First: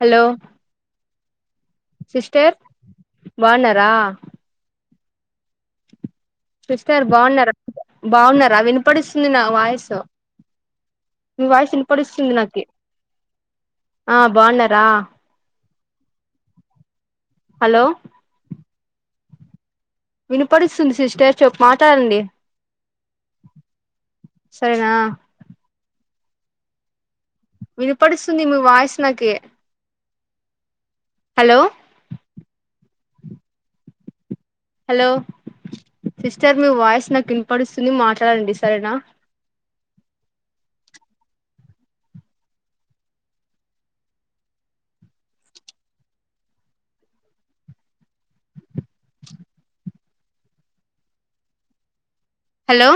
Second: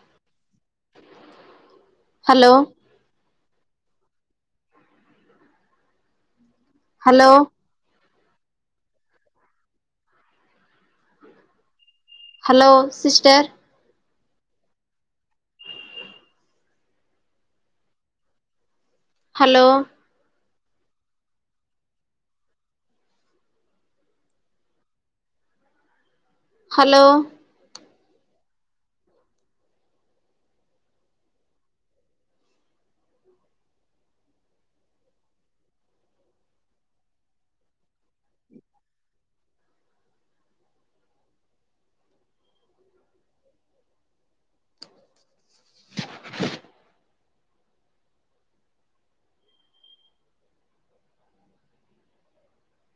Hello hello sister బావునర sister hello బాగున్నార బాగున్నారా వినపడుస్తుంది నా వాయిసు మీ వాయిస్ వినపడిస్తుంది నాకి హలో సిస్టర్ ఆ బావున్నారా హలో హలో వినిపడుస్తుంది సిస్టర్ చెప్పు మాట్లాడండి సరేనా హలో వినిపడుస్తుంది మీ వాయిస్ నాకే హలో హలో సిస్టర్ మీ వాయిస్ నాకు వినపడిస్తుంది మాట్లాడండి సరేనా హలో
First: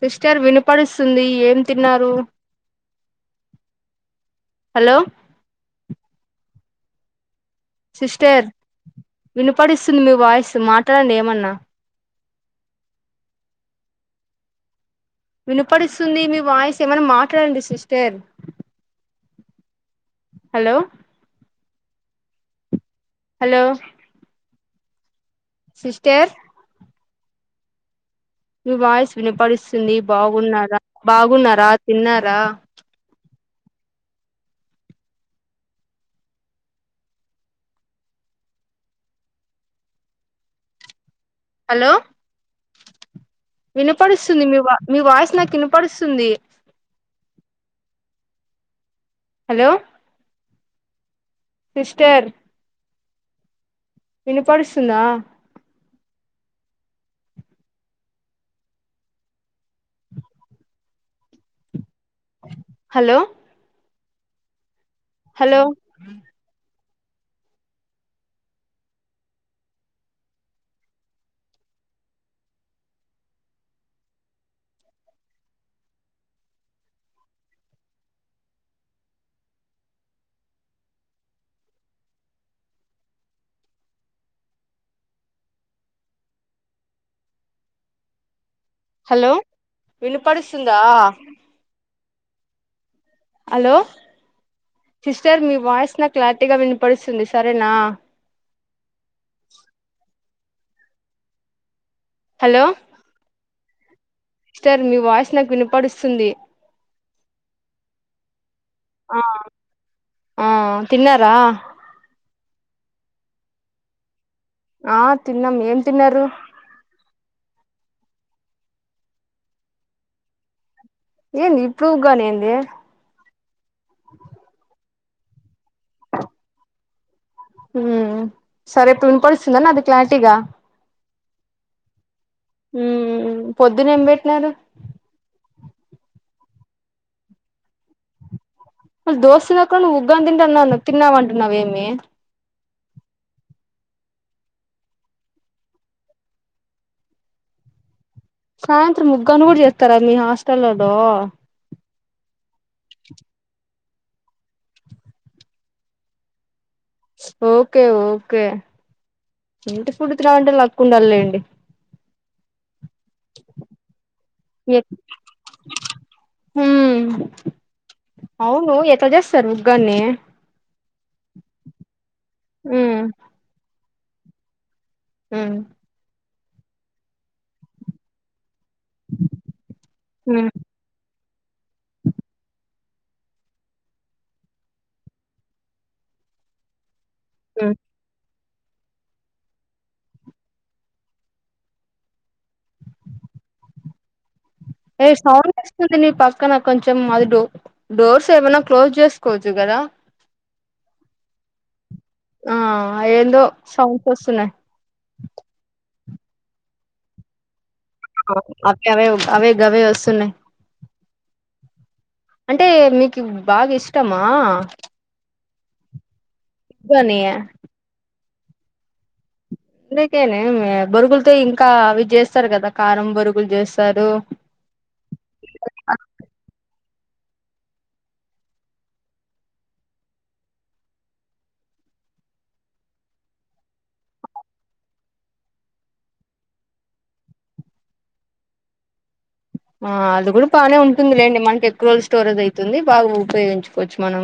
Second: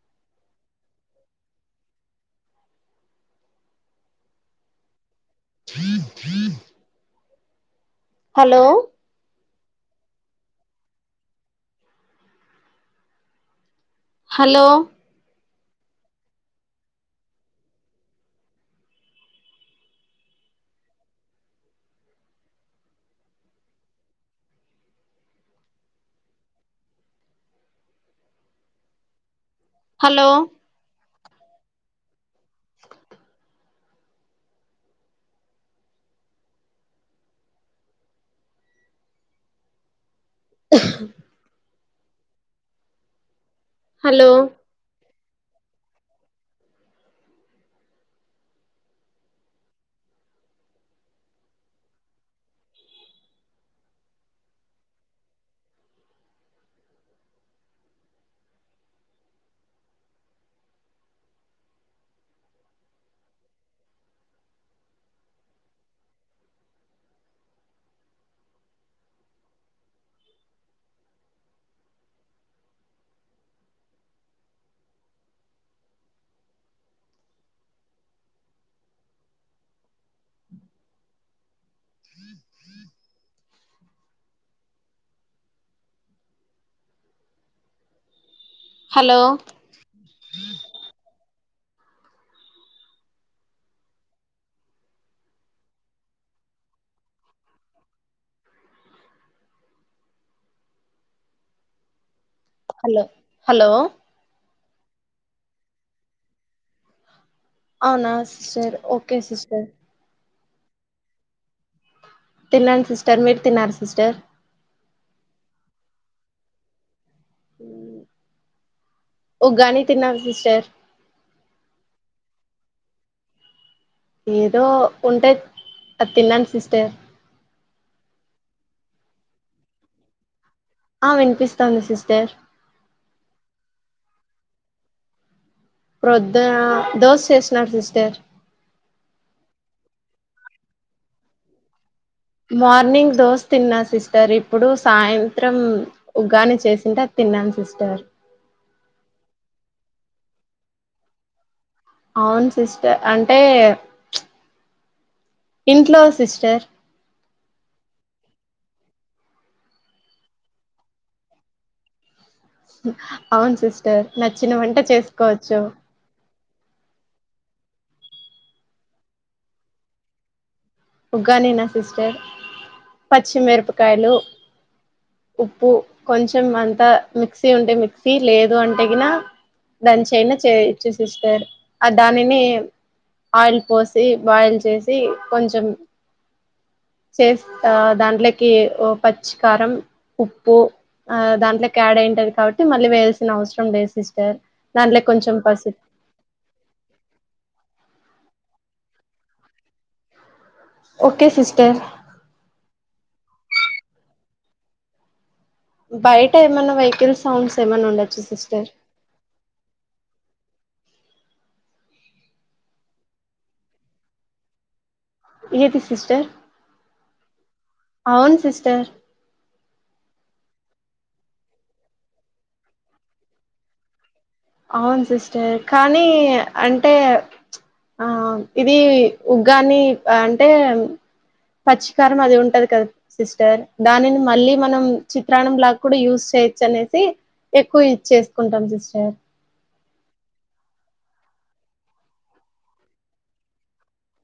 సిస్టర్ వినపడిస్తుంది ఏం తిన్నారు హలో సిస్టర్ హలో వినపడిస్తుంది మీ వాయిస్ మాట్లాడండి హలో వినపడిస్తుంది మీ వాయిస్ ఏమైన్నా మాట్లాడండి సిస్టర్ హలో హలో సిస్టర్ మీ వాయిస్ వినపడు వస్తుంది హలో బాగున్నరా బాగున్నారా తిన్నారా హలో హలో వినపడుస్తుంది మీ వా మీ వాయిస్ నాకు కినపడుస్తుంది హలో సిస్టర్ వినపడుస్తుందా హలో హలో హ హలో వినుపడుస్తుందా హలో సిస్టర్ మీ వాయిస్ నా క్లారిటీగా వినిపడుస్తుంది సరేనా హలో హలో సిస్టర్ మీ వాయిస్ నాకు వినపడుస్తుంది అవునా సరే ఓకే ఆ సిస్టర్ ఆ తిన్నారా తిన్నాంను సిస్టర్ మీరు తిన్నారు సిస్టర్ ఆ తిన్నాం ఏం తిన్నారు ఉగ్గానీ తిన్నాను సిస్టర్ ఏంది ఇప్పుడు ఉగ్గాని ఏంది ఏదో ఉంటయ్ అద్ తిన్నాను సిస్టర్ హు సరే ఇప్పుడు విన్పడుస్తుందా నాది క్లారిటీగా ఆ వినిపిస్తాంది సిస్టర్ మ్మ్ పొద్దునేం పెట్నారు. ప్రొద్దన దోశ చేస్తున్నారు సిస్టర్ ఆ దోశ లోకి కానీ నువ్ ఉగ్గాని తింటన్న అన్నాను, తిన్నావు అంటున్నావు ఏమి మార్నింగ్ దోశ తిన్నా సిస్టర్ ఇప్పుడు సాయంత్రం ఉగ్గాని చేసింటే అది తిన్నాను సిస్టర్ సాయంత్రం ఉగ్గాని కూడా చేస్తారా మీ హాస్టల్లోలు అవును సిస్టర్ అంటే ఇంట్లో సిస్టర్ ఓకే ఓకే ఇంటి ఫుడ్ తినాలి అంటే లక్ ఉండాలి లేండి అవును సిస్టర్ నచ్చిన వంట చేసుకోవచ్చు హ్మ్మ్ అవును ఎట్ల జేస్తారు ఉగ్గాని ఉగ్గాని నా సిస్టర్ ఉమ్ పచ్చిమిరప కాయలు ఉమ్ ఉప్పు కొంచ్ కొంచం అంతా మిక్సీ ఉంటే మిక్సీ లేదు అం తెగిన లంచ్ ఐనా ఉమ్ చే చూసిస్తారు ఆ దానిని ఆయిల్ పోసి బాయిల్ చేసి కొంచెం చేస్త ఉమ్ దాంట్లోక్ కి ఓ పచ్చి కారం ఉప్పు ఆ దాంట్లోకి యాడ్ అయింటాది కాబట్టి మళ్ళీ వేయాల్సిన అవసరం లేదు సిస్టర్. దాంట్లో ఏ కొంచెం సౌండ్ పసుపు వస్తుంది నీ పక్కన కొంచెం అది డో డోర్స్ తే ఏమన్న క్లోజ్ చేసుకోవచ్చు కదా ఓకే సిస్టర్ ఆ ఏందో సౌండ్స్ వస్తున్నాయి బయట ఏమన్నా వెహికిల్ సౌండ్స్ ఏమన్నా ఉండొచ్చు సిస్టర్ ఆ అవే అవే అవి గవే వస్తున్నాయి అంటే మీకి బాగిష్టమా ఎతే సిస్టర్ ఉగ్గాని అవును సిస్టర్ అందుకేనేమి బొరుగుల్తో ఇంకా అవి చేస్తరు కదా కారం బొరుగులు జేస్తారు. అవును సిస్టర్ కానీ అంట్ అంటే ఆ ఇది ఉగ్గాని అంటే పచ్చికారం అది ఉంటది కదా సిస్టర్ దానిని మళ్ళీ మనం చిత్రాన్నం లాక్కూడా యూస్ చేయొచ్చనేసి ఎక్కువ యూస్ చేసుకుంటాం సిస్టర్. ఆ అది కూడా బానే ఉంటుందిలేండి మంటెక్కువ స్టోరేజ్ ఐతుంది బాగ ఉపయోగించు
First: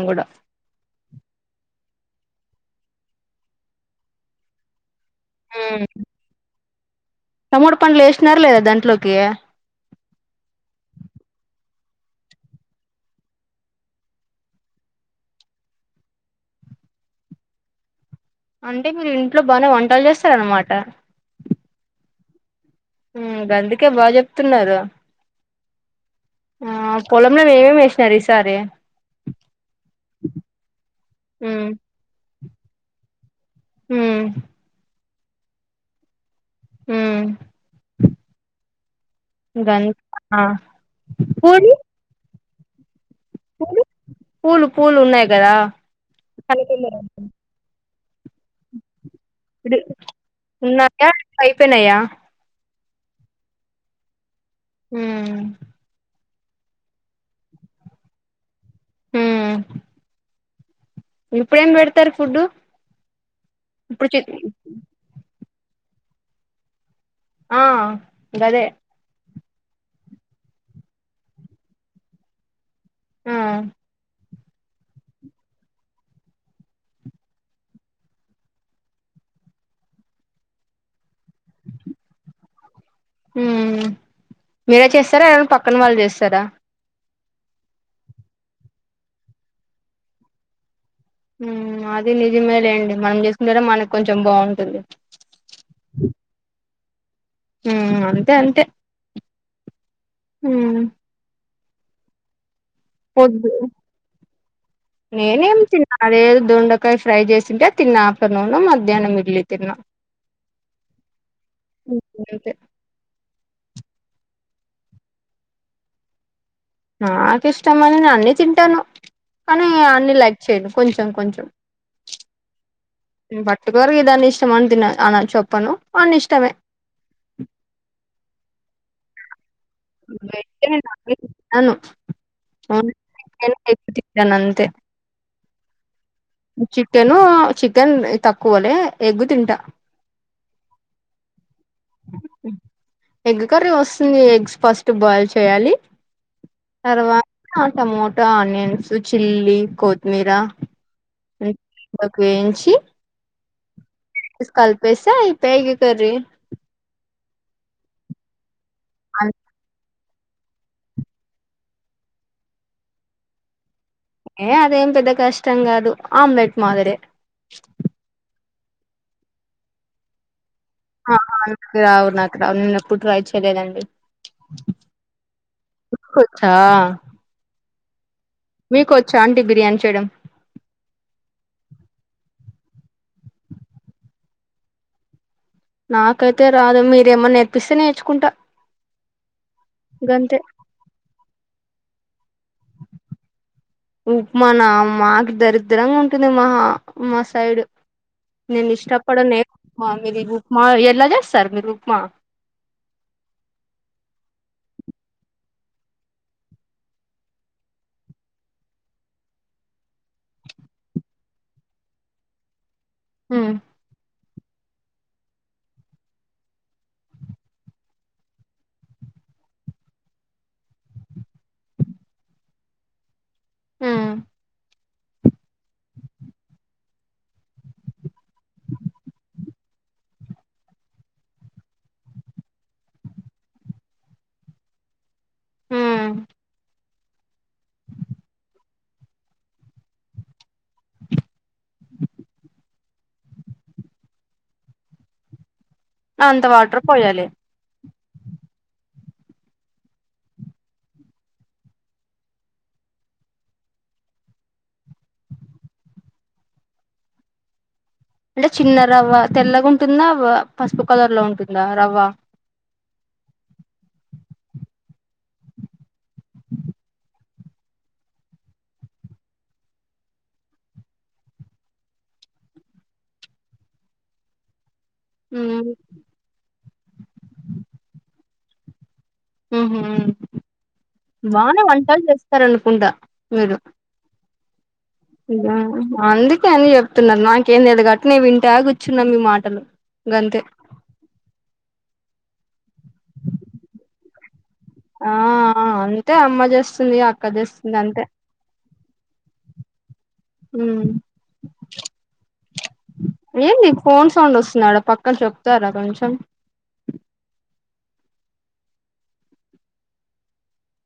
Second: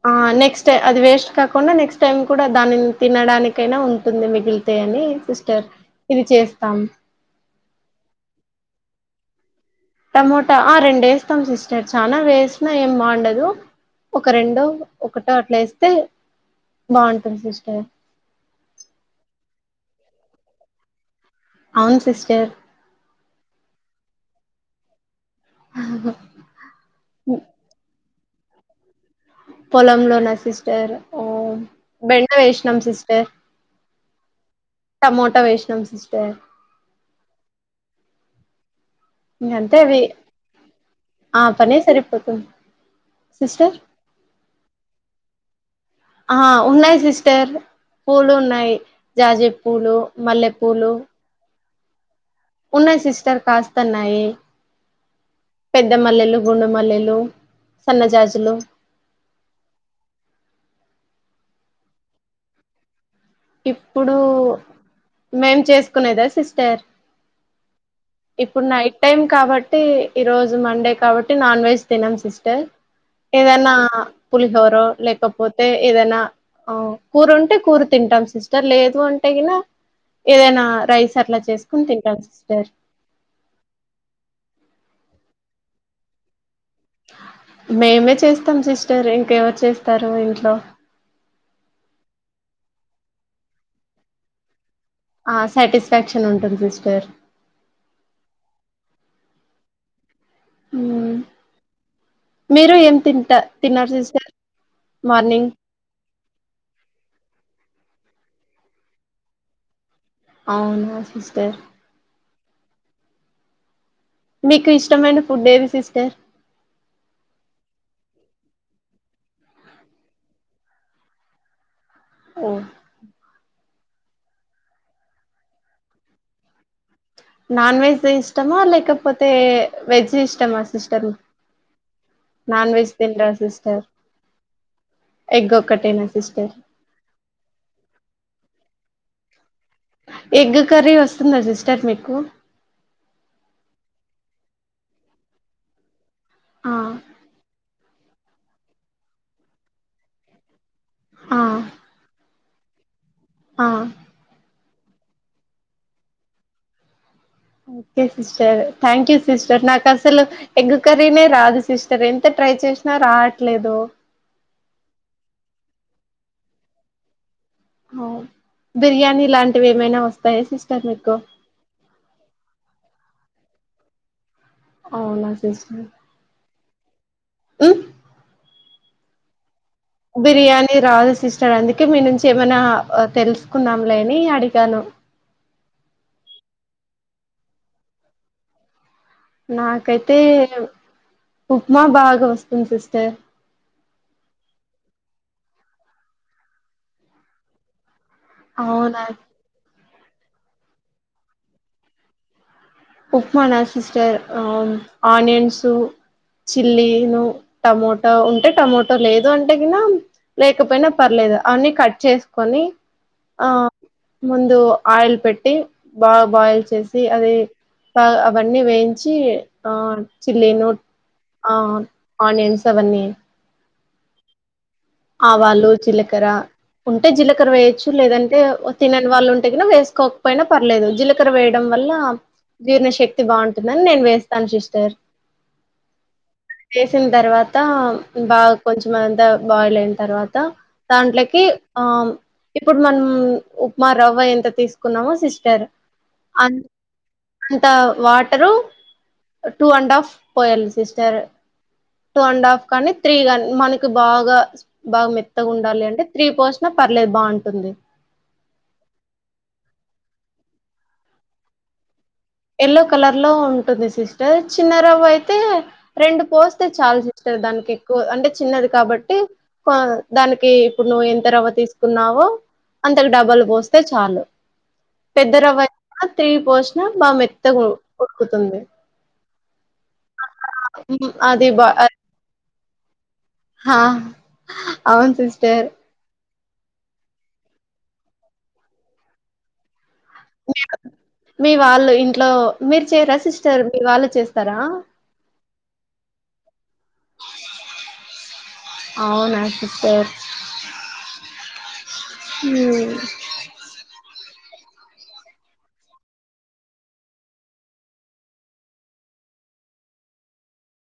ఆ నెక్స్ట్ అది వేస్ట్ కాకుండా నెక్స్ టైం కూడా దానిని తినడానికైనా ఉంటుంది మిగిలితే అని సిస్టర్ ఇది చేస్ తం టమోట పండ్లేసినారా లేదా దాంట్లోకి టమోటా ఆ రెండేస్తాం సిస్టర్ చనా వేసినా ఏం బాండదు ఒక రెండో ఒకటో అట్లా ఏస్తే బాంటుంది సిస్టర్. అంటే మీరు ఇంట్లో బానే వంటలు చేస్తారనమాట అవును సిస్టర్ మ్మ్ గందుకే బా జెప్తున్నారు ఆ పోలం లో ఏమే మేస్ సరె సారి పొలంలో నా సిస్టర్ఓ హ్మ్ బెండ వేసినాం సిస్టర్ హ్మ్ టమోటా వేసనాం సిస్టర్ మ్మ్ ఇంకంతే గన్ అవి ఆ ఆ పూరీ పనే సరిపోతుంది సిస్టర్ పూలు పూలు పూలు ఉన్నాయి కదా ఆ ఉన్నాయి కనకంబరాలు సిస్టర్ పూలున్నాయి జాజీ పూలు మల్లెపూలు పెనయ ఉన్నయ్ సిస్టర్ కాస్తన్నయి మ్మ్ గుండుమల్లెలు సన్నజాజులు హ్మ్మ్ ఇప్పుడేం పెడతారు ఫుడ్డు ఇప్పుడు మేం చేసుకునేదా సిస్టర్ ఆ ఇప్పుడు గదే నైట్ టైమ్ కాబ ట్టి ఈరోజు మండే కాబట్టి నాన్ వెజ్ తినం సిస్టర్ ఆ ఏదన్నా పులిహోరో లేకపోతే ఏదన్నా ఆ కూరుంటె కూర తింటాం స్ సిస్టర్ లేదు అంటే కిన ఏదైనా రైస్ అట్లా చేసుకుని తింటా సిస్టర్ మ్మ్ మీరే చేస్తారా ఎవరన్ పక్కన వాళ్ళు చేస్తారా మేమే చేస్తాం సిస్టర్ ఇంకెవరు చేస్తారు ఇంట్లో మ్మ్ అది నిజమే లేండి మనం జేస్కుంటేనే మనకొంచెం బావుంటుంది. ఆ సాటిస్ఫాక్షన్ ఉంటుంది సార్ హ అంతే అంతే హ మ్ మీరు ఏం తింటా పొద్దు తిన్నారు సిస్టర్ మార్నింగ్ నేనేం తన్నా అదే దొండకాయ ఫ్రై చేసింటే తిన్నా ఆఫ్టర్నూను మధ్యానం ఇడ్లి తిన్నా అవునా సిస్టర్ ఉతే మీకు ఇష్టమైన ఫుడ్ ఏవి సిస్టర్ నాకుష్టమని నే అన్నీ తింటాను కానీ అన్నీ లైక్ చేయను కొంచెం కొంచెం ఓ ఇప్పటి వరకు ఇ దాన్ని ఇష్టం అని తిన్నాను అ చెప్పను అన్ని ఇష్టమే నాన్ వెెజ్ ఇష్టమా లేక పోతే న నాన్ వెజ్ తినరా అంత ఎగ్గ్ ఒక్కటేనా సిస్టర్ చికెను చికెన్ త క్కువలే ఎగ్గు తింటా ఎగ్గు కర్రీ వస్తుందా సిస్టర్ మీకు ఎగ్ కర్రీ వస్తుంది ఎగ్స్ ఫస్ట్ బాయిల్ చేయాలి ఆ తర్వాతంటా రా ఆనియన్స్ చిల్లీ కోతిమీర ఆ [inaudible] కు వేయించి ఆ కల్పేస్తే అయిపోయ్ egg curry okay sister thank you sister నాకస్ అసలు ఎగ్గకరీనే రాదు సిస్టర్ ఎంత ట్రై చేసినా రావట్లేదు ఏ అదేం పెద్ద కష్టం కాదు ఆమ్లెట్ మాదిరి అవును బిర్యానీ లాంటివి ఏమైనా వస్తాయ సిస్ నా నాకు రావు నాకు రావు నేను ఎప్పుడు ట్రై చేయ్ తెలియదండి అవునా సిస్టర్ ఆ మ్మ్ మీకు వచ్చా ఆంటీ బిర్యానీ చు బిర్యానీ రాదు సిస్టర్ అందుకే మీ నుంచి ఏమైనా ఆ తెలుసుకుందాంలే అని అడిగాను నాకైతే రాదు మీరేమన్నా నేర్పిస్తే నేర్చుకుంటా నాకైతే గంతే ఉ ఉప్మా బాగా వస్తంది సిస్టర్ ఉప్మా నా మాకి దరిద్రంగా ఉంటుంది మా మా సైడు నేను అవునా ఇష్టపడనే మా మీరు ఈ ఉప్మా ఎలా చేస్తారు మీరు ఉప్మా ఉప్మానా సిస్టర్ ఆనియన్స్ చిల్లీను టమోటో ఉంటే టమోటో లేదు అంటే గిన లేకపోయినా పర్లేదు అవన్నీ కట్ చేసుకొని ఆ ఉమ్ ముందు ఆయిల్ పెట్టి బాగా బాయిల్ చేసి అది అవన్నీ వేయించి ఆ చిల్లీ నూ ఆ ఆనియన్స్ అవన్నీ ఊ ఆవాలు జీలకర్ర ఉంటే జీలకర్ర వేయొచ్చు లేదంటే తినని వాళ్ళు ఉంటే వేసుకోకపోయినా పర్లేదు జీలకర్ర వేయడం వల్ల జీర్ణ శక్తి బాగుంటుందని నేను వేస్తాను సిస్టర్ ఊ చేసిన తర్వాత బాగా కొంచెం అంతా బాయిల్ అయిన తర్వాత దాంట్లోకి ఆ ప్పుడు మనం ఉప్మా రవ్వ ఎంత తీసుకున్నామో సిస్టర్ అంత అం వాటర్ పోయాలి అంత వాటరు టూ అండ్ హాఫ్ పోయాలి సిస్టర్ టూ అండ్ హాఫ్ కానీ త్రీ కానీ మనకి బాగా బాగా మెత్తగా ఉండాలి అంటే త్రీ పోసినా పర్లేదు బావుంటుంది అంటే చిన్న రవ్వ తెల్లగా ఉంటుందా పసుపు కలర్ లో ఉంటుందా రవ్వ ఎల్లో కలర్ లో ఉంటుంది సిస్టర్ చిన్న రవ్వ అయితే రెండు పోస్తే చాలు సిస్టర్ దానికి ఎక్కువ అంటే చిన్నది కాబట్టి కొ దానికి ఇప్పుడు నువ్వు ఎంత రవ్వ తీసుకున్నావో అంతకు డబుల్ పోస్తే చాలు పెద్దరవ్వ ఉమ్ త్రి పోసిన [unintelligible] మెత్తగా ఉడుకుతుంది అది ఉహూబానే బా వంటలు చేస్తారు అను కుంట హా అవును ఇగ సిస్టర్ అంది కానీ చెప్తున్నారు నాకేం తెలీదు అట్లనే వింటా కూర్చున్నా మీ మాటలు గంతే మీ మీ వాళ్ళు ఇంట్లో మీరుచెయ్యరా సిస్టర్ మీ వాళ్ళు చేస్త తరా ఆ ఆ అంతే అమ్మ చేస్తుంది అక్క చేస్తుంది అంతే అవునా సిస్టర్ ఉమ్ హుమ్ తాలు వస్తున్నాడు పక్కన చెప్తారా కొంచెం